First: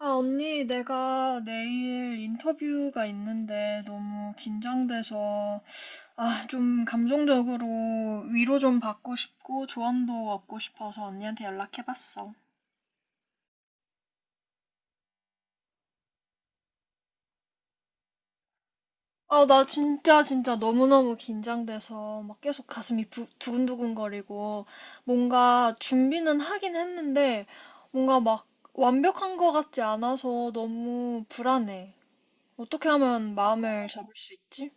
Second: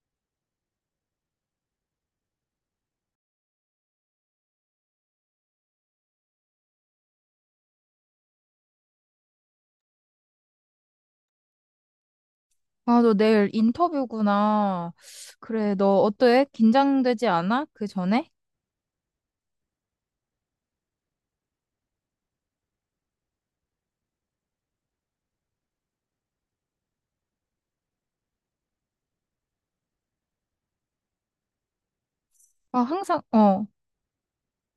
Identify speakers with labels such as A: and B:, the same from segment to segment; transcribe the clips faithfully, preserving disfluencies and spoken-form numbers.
A: 아, 언니, 내가 내일 인터뷰가 있는데 너무 긴장돼서, 아, 좀 감정적으로 위로 좀 받고 싶고 조언도 얻고 싶어서 언니한테 연락해봤어.
B: 아, 너 내일 인터뷰구나. 그래, 너 어때? 긴장되지 않아? 그 전에?
A: 아, 나 진짜 진짜 너무너무 긴장돼서 막 계속 가슴이 부- 두근두근거리고 뭔가 준비는 하긴 했는데 뭔가 막 완벽한 것 같지 않아서 너무 불안해.
B: 아,
A: 어떻게
B: 항상,
A: 하면
B: 어.
A: 마음을 잡을 수 있지?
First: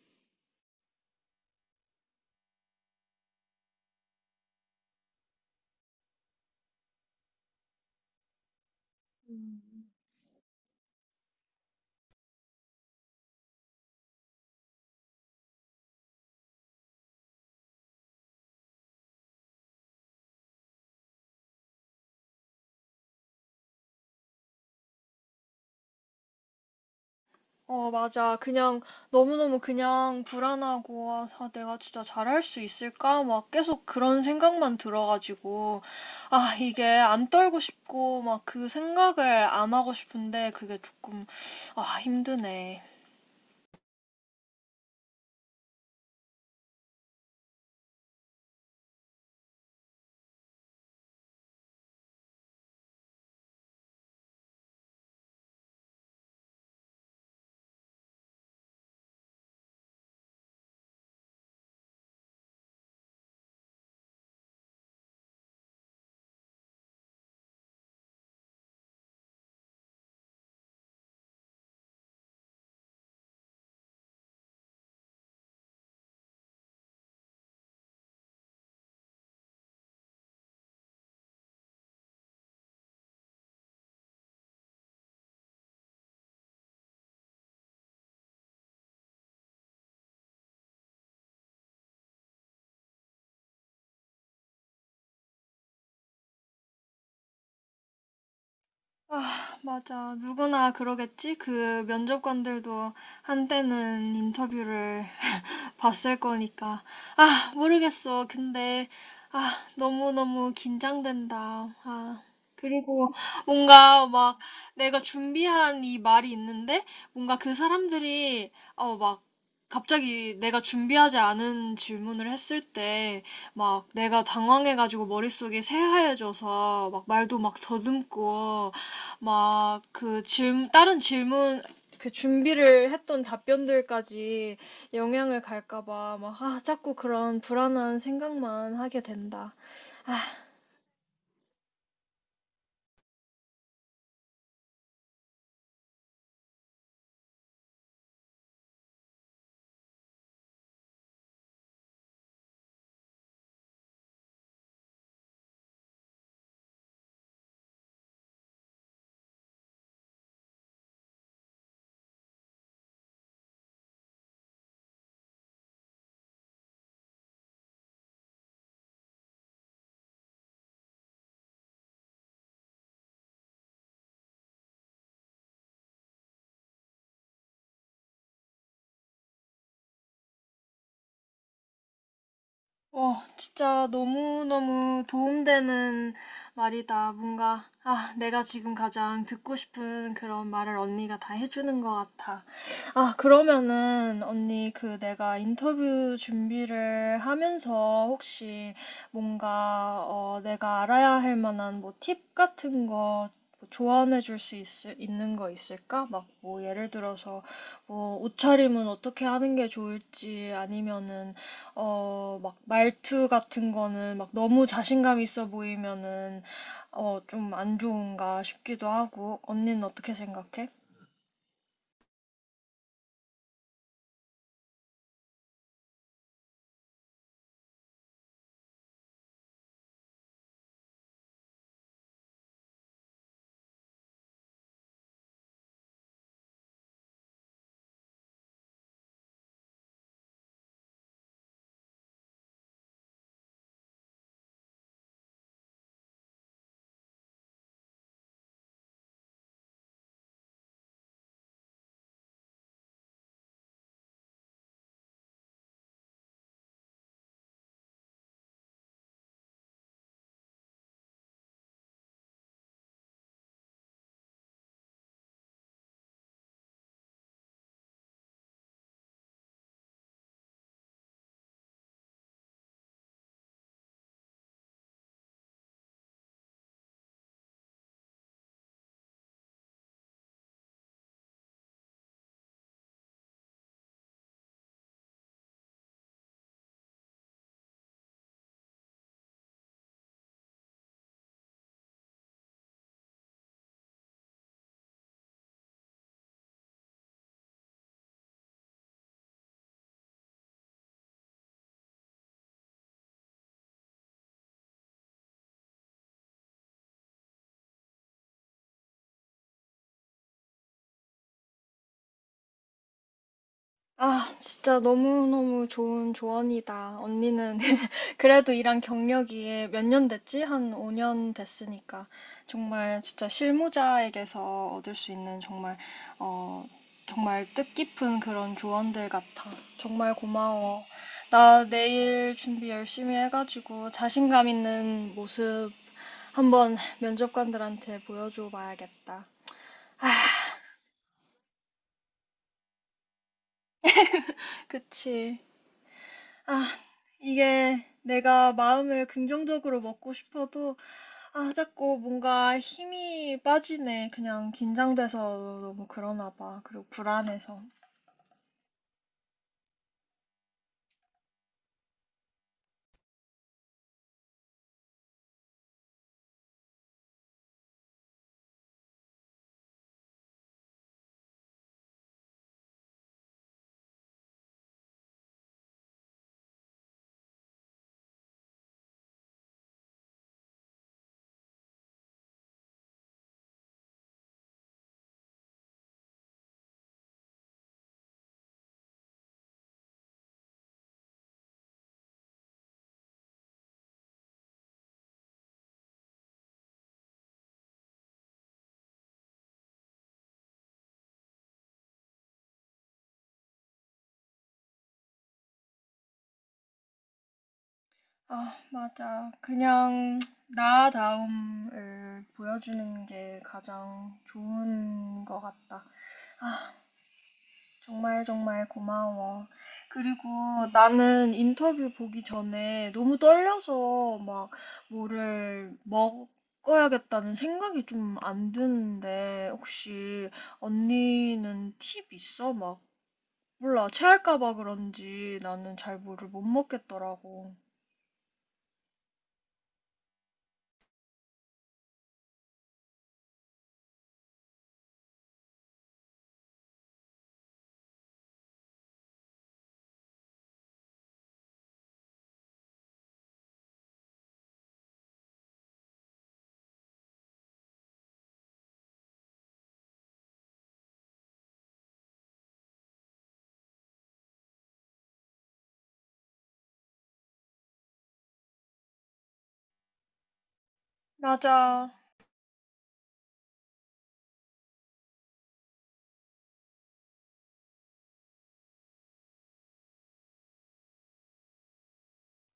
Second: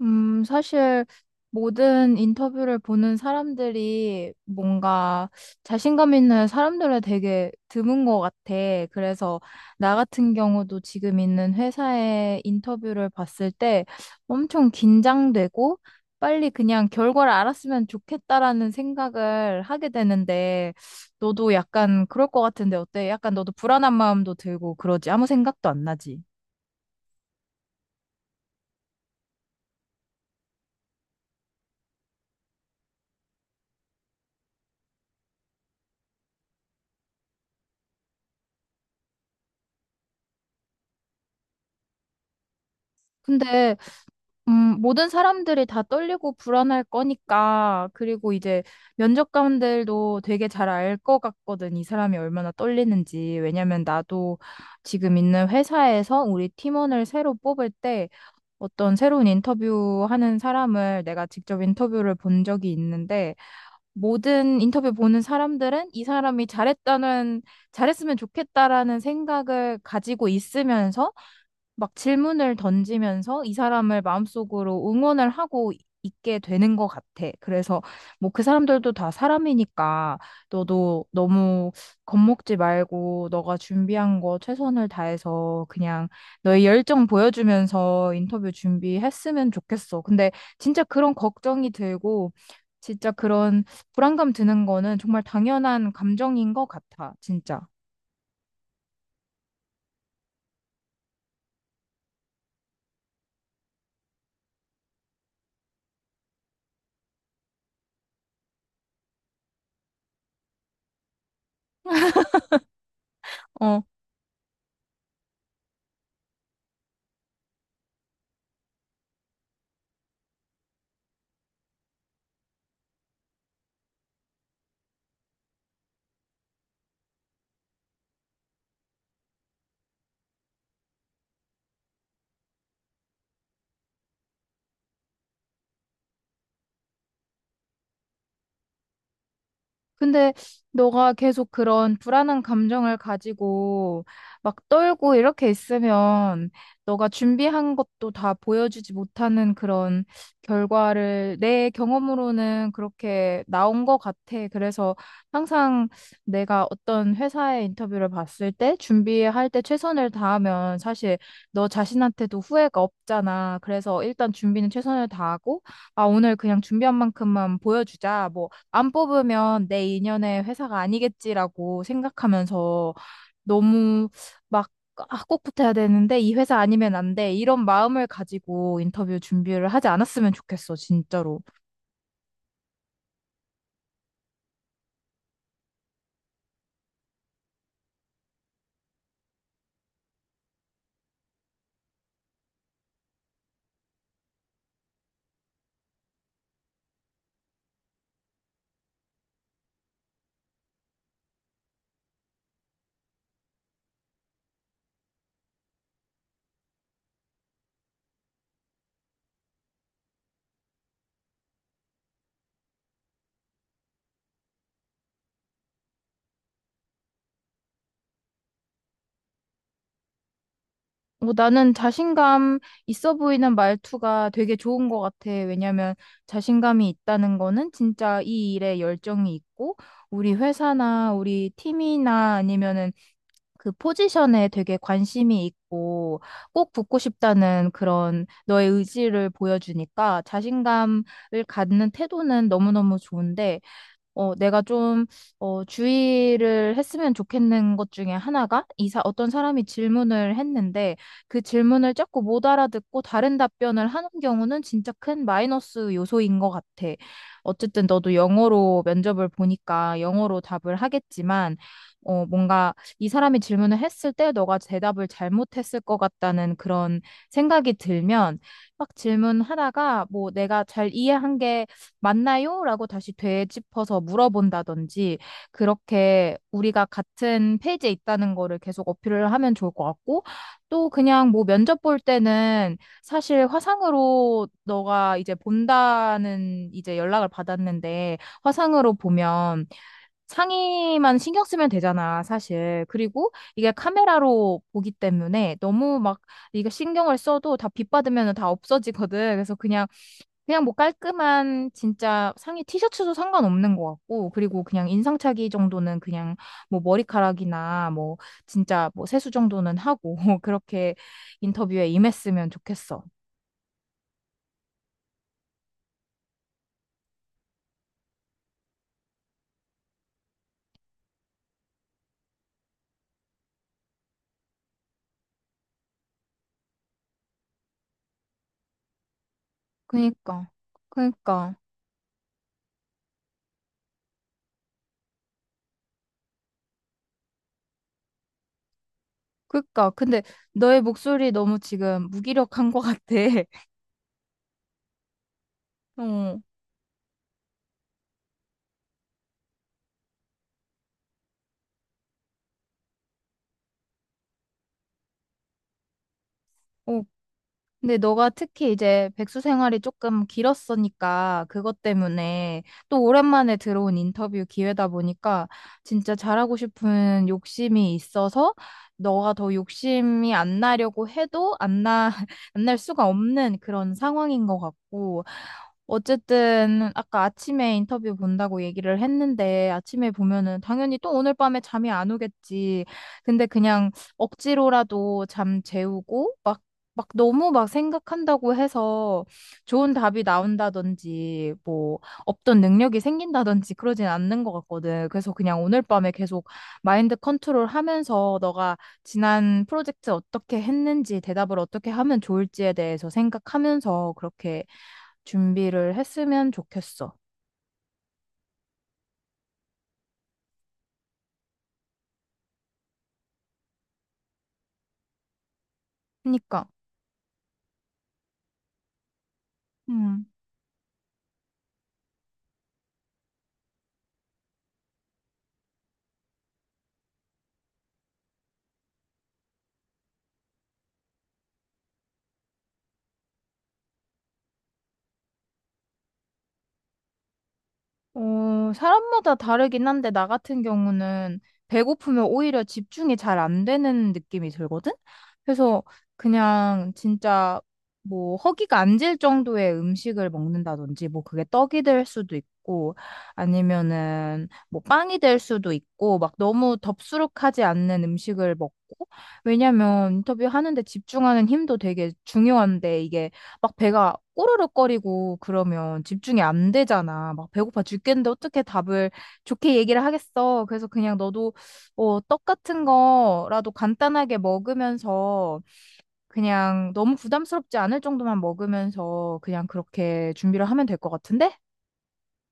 B: 음, 사실 모든 인터뷰를 보는 사람들이 뭔가 자신감 있는 사람들은 되게 드문 것 같아. 그래서
A: 음.
B: 나 같은 경우도 지금 있는 회사의 인터뷰를 봤을 때 엄청 긴장되고 빨리 그냥 결과를 알았으면 좋겠다라는 생각을 하게 되는데 너도 약간 그럴 것 같은데 어때? 약간 너도 불안한 마음도 들고 그러지? 아무 생각도 안 나지?
A: 어, 맞아. 그냥, 너무너무 그냥 불안하고, 아, 아, 내가 진짜 잘할 수 있을까? 막 계속 그런 생각만 들어가지고, 아, 이게 안 떨고 싶고, 막 그 생각을 안 하고 싶은데, 그게 조금, 아, 힘드네.
B: 근데 음, 모든 사람들이 다 떨리고 불안할 거니까, 그리고 이제 면접관들도 되게 잘 알 것 같거든, 이 사람이 얼마나 떨리는지. 왜냐면 나도 지금 있는 회사에서 우리 팀원을 새로 뽑을 때 어떤 새로운 인터뷰 하는 사람을 내가 직접 인터뷰를 본 적이 있는데, 모든 인터뷰 보는 사람들은 이 사람이 잘했다는, 잘했으면 좋겠다라는 생각을 가지고 있으면서 막 질문을 던지면서 이 사람을 마음속으로 응원을 하고 있게 되는 것 같아. 그래서 뭐 그 사람들도 다 사람이니까 너도 너무 겁먹지 말고 너가 준비한 거 최선을 다해서 그냥 너의 열정 보여주면서 인터뷰 준비했으면 좋겠어. 근데 진짜 그런 걱정이 들고 진짜 그런 불안감 드는 거는 정말 당연한 감정인 것 같아. 진짜.
A: 맞아. 누구나 그러겠지? 그 면접관들도 한때는 인터뷰를 봤을 거니까. 아, 모르겠어. 근데, 아, 너무너무 긴장된다. 아, 그리고
B: 어
A: 뭔가 막 내가 준비한 이 말이 있는데, 뭔가 그 사람들이, 어, 막 갑자기 내가 준비하지 않은 질문을 했을 때, 막 내가 당황해가지고 머릿속이 새하얘져서 막 말도 막 더듬고 막 그 질, 다른 질문 그 준비를 했던 답변들까지 영향을 갈까 봐 막 아, 자꾸 그런 불안한 생각만 하게 된다. 아,
B: 근데 너가 계속 그런 불안한 감정을 가지고 막 떨고 이렇게 있으면 너가 준비한 것도 다 보여주지 못하는 그런 결과를 내 경험으로는 그렇게 나온 것 같아. 그래서 항상 내가 어떤 회사의 인터뷰를 봤을 때 준비할 때 최선을 다하면 사실 너 자신한테도 후회가 없잖아. 그래서 일단 준비는 최선을 다하고 아, 오늘 그냥 준비한 만큼만 보여주자. 뭐 안 뽑으면 내 인연의 회사가 아니겠지라고 생각하면서 너무 막, 아, 꼭 붙어야 되는데 이 회사 아니면 안 돼. 이런 마음을 가지고 인터뷰 준비를 하지 않았으면 좋겠어, 진짜로.
A: 어, 진짜 너무너무 도움되는 말이다. 뭔가 아, 내가 지금 가장 듣고 싶은 그런 말을 언니가 다 해주는 것 같아. 아, 그러면은 언니 그 내가 인터뷰 준비를 하면서 혹시 뭔가 어 내가 알아야 할 만한 뭐 팁 같은 거뭐 조언해 줄 수 있는 거 있을까? 막 뭐 예를 들어서 뭐 옷차림은 어떻게 하는 게 좋을지 아니면은 어 막 말투 같은 거는 막 너무 자신감 있어 보이면은 어 좀 안 좋은가 싶기도 하고 언니는 어떻게 생각해?
B: 어, 나는 자신감 있어 보이는 말투가 되게 좋은 것 같아. 왜냐면 자신감이 있다는 거는 진짜 이 일에 열정이 있고 우리 회사나 우리 팀이나 아니면은 그 포지션에 되게 관심이 있고 꼭 붙고 싶다는 그런 너의 의지를 보여주니까 자신감을 갖는 태도는 너무너무 좋은데 어, 내가 좀, 어, 주의를 했으면 좋겠는 것 중에 하나가, 이사, 어떤 사람이 질문을 했는데, 그 질문을 자꾸 못 알아듣고 다른 답변을 하는 경우는 진짜 큰 마이너스 요소인 것 같아. 어쨌든 너도 영어로 면접을 보니까 영어로 답을 하겠지만, 어, 뭔가 이 사람이 질문을 했을 때 너가 대답을 잘못했을 것 같다는 그런 생각이 들면, 막 질문하다가 뭐 내가 잘 이해한 게 맞나요? 라고 다시 되짚어서 물어본다든지, 그렇게 우리가 같은 페이지에 있다는 거를 계속 어필을 하면 좋을 것 같고, 또 그냥 뭐 면접 볼 때는 사실 화상으로 너가 이제 본다는 이제 연락을 받았는데, 화상으로 보면 상의만 신경 쓰면 되잖아, 사실. 그리고 이게 카메라로 보기 때문에 너무 막 이거 신경을 써도 다 빗받으면 다 없어지거든. 그래서 그냥 그냥 뭐 깔끔한 진짜 상의 티셔츠도 상관없는 것 같고, 그리고 그냥 인상착의 정도는 그냥 뭐 머리카락이나 뭐 진짜 뭐 세수 정도는 하고, 그렇게 인터뷰에 임했으면 좋겠어.
A: 아, 진짜 너무너무 좋은 조언이다. 언니는 그래도 일한 경력이 몇 년 됐지? 한 오 년 됐으니까. 정말 진짜 실무자에게서 얻을 수 있는 정말, 어, 정말 뜻깊은 그런 조언들 같아. 정말
B: 그니까,
A: 고마워.
B: 그니까,
A: 나 내일 준비 열심히 해가지고 자신감 있는 모습 한번 면접관들한테 보여줘 봐야겠다.
B: 그니까. 근데 너의 목소리 너무 지금 무기력한 것 같아.
A: 그치?
B: 어,
A: 이게 내가 마음을 긍정적으로 먹고 싶어도 아, 자꾸 뭔가 힘이 빠지네. 그냥 긴장돼서 너무 그러나 봐. 그리고
B: 어,
A: 불안해서.
B: 근데 너가 특히 이제 백수 생활이 조금 길었으니까 그것 때문에 또 오랜만에 들어온 인터뷰 기회다 보니까 진짜 잘하고 싶은 욕심이 있어서 너가 더 욕심이 안 나려고 해도 안 나, 안 날 수가 없는 그런 상황인 것 같고 어쨌든 아까 아침에 인터뷰 본다고 얘기를 했는데 아침에 보면은 당연히 또 오늘 밤에 잠이 안 오겠지. 근데 그냥 억지로라도 잠 재우고 막 막 너무 막 생각한다고 해서 좋은 답이 나온다든지 뭐 없던 능력이 생긴다든지 그러진 않는 것 같거든. 그래서 그냥 오늘 밤에 계속 마인드 컨트롤 하면서 너가 지난 프로젝트 어떻게 했는지 대답을 어떻게 하면 좋을지에 대해서 생각하면서 그렇게 준비를 했으면 좋겠어.
A: 아, 맞아. 그냥 나다움을 보여주는 게 가장 좋은 것 같다.
B: 그러니까.
A: 아, 정말 정말 고마워. 그리고
B: 음.
A: 나는 인터뷰 보기 전에 너무 떨려서 막 뭐를 먹어야겠다는 생각이 좀 안 드는데 혹시 언니는 팁 있어? 막 몰라 체할까 봐 그런지 나는 잘 뭐를 못 먹겠더라고.
B: 어, 사람마다 다르긴 한데, 나 같은 경우는 배고프면 오히려 집중이 잘 안 되는 느낌이 들거든? 그래서 그냥 진짜 뭐 허기가 안 질 정도의 음식을 먹는다든지, 뭐 그게 떡이 될 수도 있고, 아니면은 뭐 빵이 될 수도 있고, 막 너무 덥수룩하지 않는 음식을 먹고, 왜냐면 인터뷰하는데 집중하는 힘도 되게 중요한데, 이게 막 배가 꼬르륵거리고 그러면 집중이 안 되잖아. 막 배고파 죽겠는데 어떻게 답을 좋게 얘기를 하겠어. 그래서 그냥 너도
A: 맞아.
B: 어, 떡 같은 거라도 간단하게 먹으면서 그냥 너무 부담스럽지 않을 정도만 먹으면서 그냥 그렇게 준비를 하면 될 것 같은데?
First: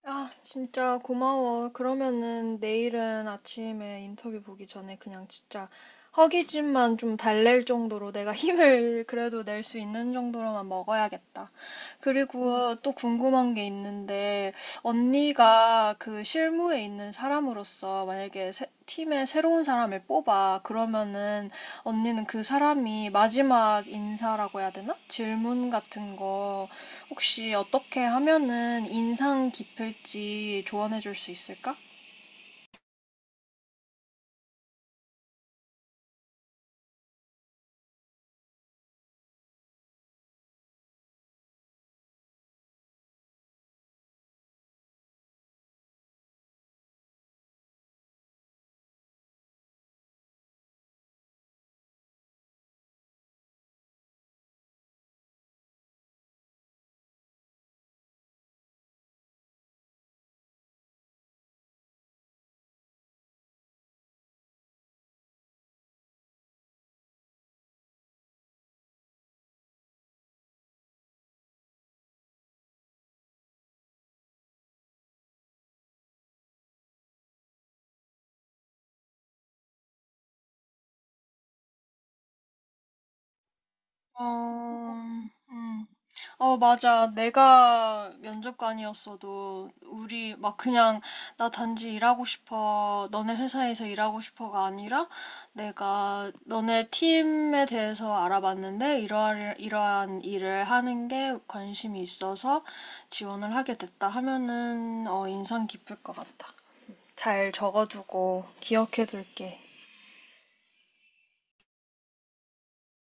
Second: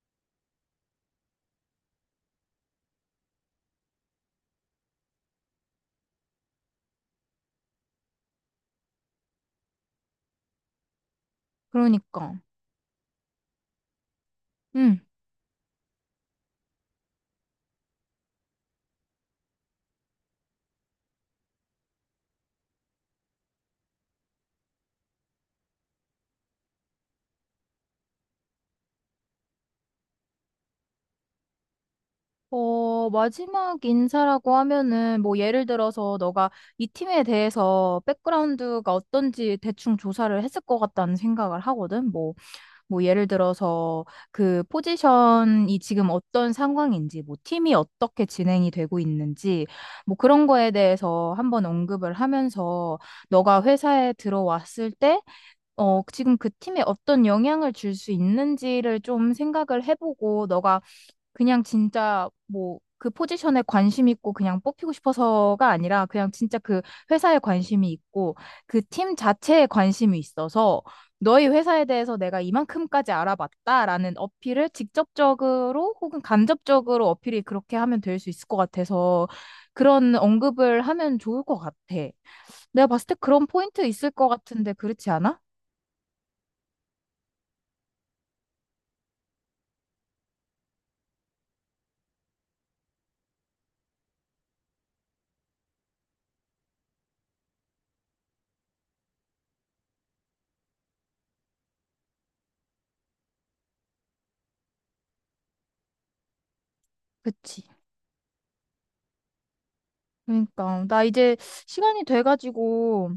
A: 아, 진짜 고마워. 그러면은 내일은 아침에 인터뷰 보기 전에 그냥 진짜 허기짐만 좀 달랠 정도로 내가 힘을 그래도 낼 수 있는 정도로만 먹어야겠다. 음,
B: 그러니까.
A: 그리고 또 궁금한 게 있는데,
B: 응.
A: 언니가 그 실무에 있는 사람으로서 만약에 새- 팀에 새로운 사람을 뽑아. 그러면은 언니는 그 사람이 마지막 인사라고 해야 되나? 질문 같은 거. 혹시 어떻게 하면은 인상 깊을지 조언해 줄 수 있을까?
B: 어, 마지막 인사라고 하면은 뭐 예를 들어서 너가 이 팀에 대해서 백그라운드가 어떤지 대충 조사를 했을 것 같다는 생각을 하거든. 뭐 뭐 예를 들어서 그 포지션이 지금 어떤 상황인지, 뭐 팀이 어떻게 진행이 되고 있는지, 뭐 그런 거에 대해서 한번 언급을 하면서 너가 회사에 들어왔을 때, 어, 지금 그 팀에 어떤 영향을 줄 수 있는지를 좀 생각을 해보고 너가 그냥 진짜 뭐 그 포지션에 관심 있고 그냥 뽑히고 싶어서가 아니라 그냥 진짜 그 회사에 관심이 있고 그 팀 자체에 관심이 있어서 너희 회사에 대해서 내가 이만큼까지 알아봤다라는 어필을 직접적으로 혹은 간접적으로 어필이 그렇게 하면 될 수 있을 것 같아서 그런 언급을 하면 좋을 것 같아. 내가 봤을 때 그런 포인트 있을 것 같은데
A: 어,
B: 그렇지 않아?
A: 음. 어, 맞아. 내가 면접관이었어도 우리 막 그냥 나 단지 일하고 싶어. 너네 회사에서 일하고 싶어가 아니라 내가 너네 팀에 대해서 알아봤는데 이러한, 이러한 일을 하는 게 관심이 있어서 지원을 하게 됐다 하면은 어, 인상 깊을 것 같다. 잘
B: 그치.
A: 적어두고 기억해둘게.
B: 그러니까 나 이제 시간이 돼가지고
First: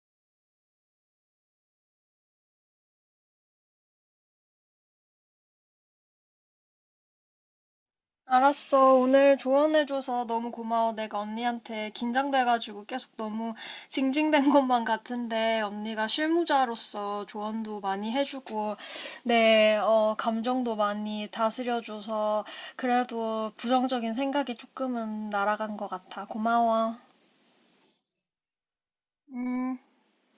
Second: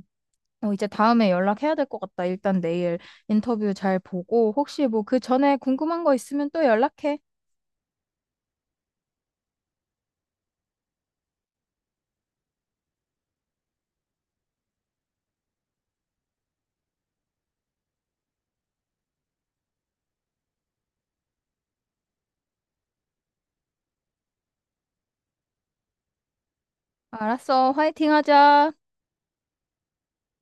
B: 어, 이제 다음에 연락해야 될 것 같다. 일단 내일 인터뷰 잘 보고, 혹시 뭐 그 전에 궁금한 거 있으면 또 연락해.
A: 알았어. 오늘 조언해줘서 너무 고마워. 내가 언니한테 긴장돼가지고 계속 너무 징징댄 것만 같은데 언니가 실무자로서 조언도 많이 해주고 내 어, 감정도 많이 다스려줘서 그래도 부정적인 생각이 조금은 날아간 것 같아. 고마워.
B: 알았어. 화이팅 하자.
A: 음.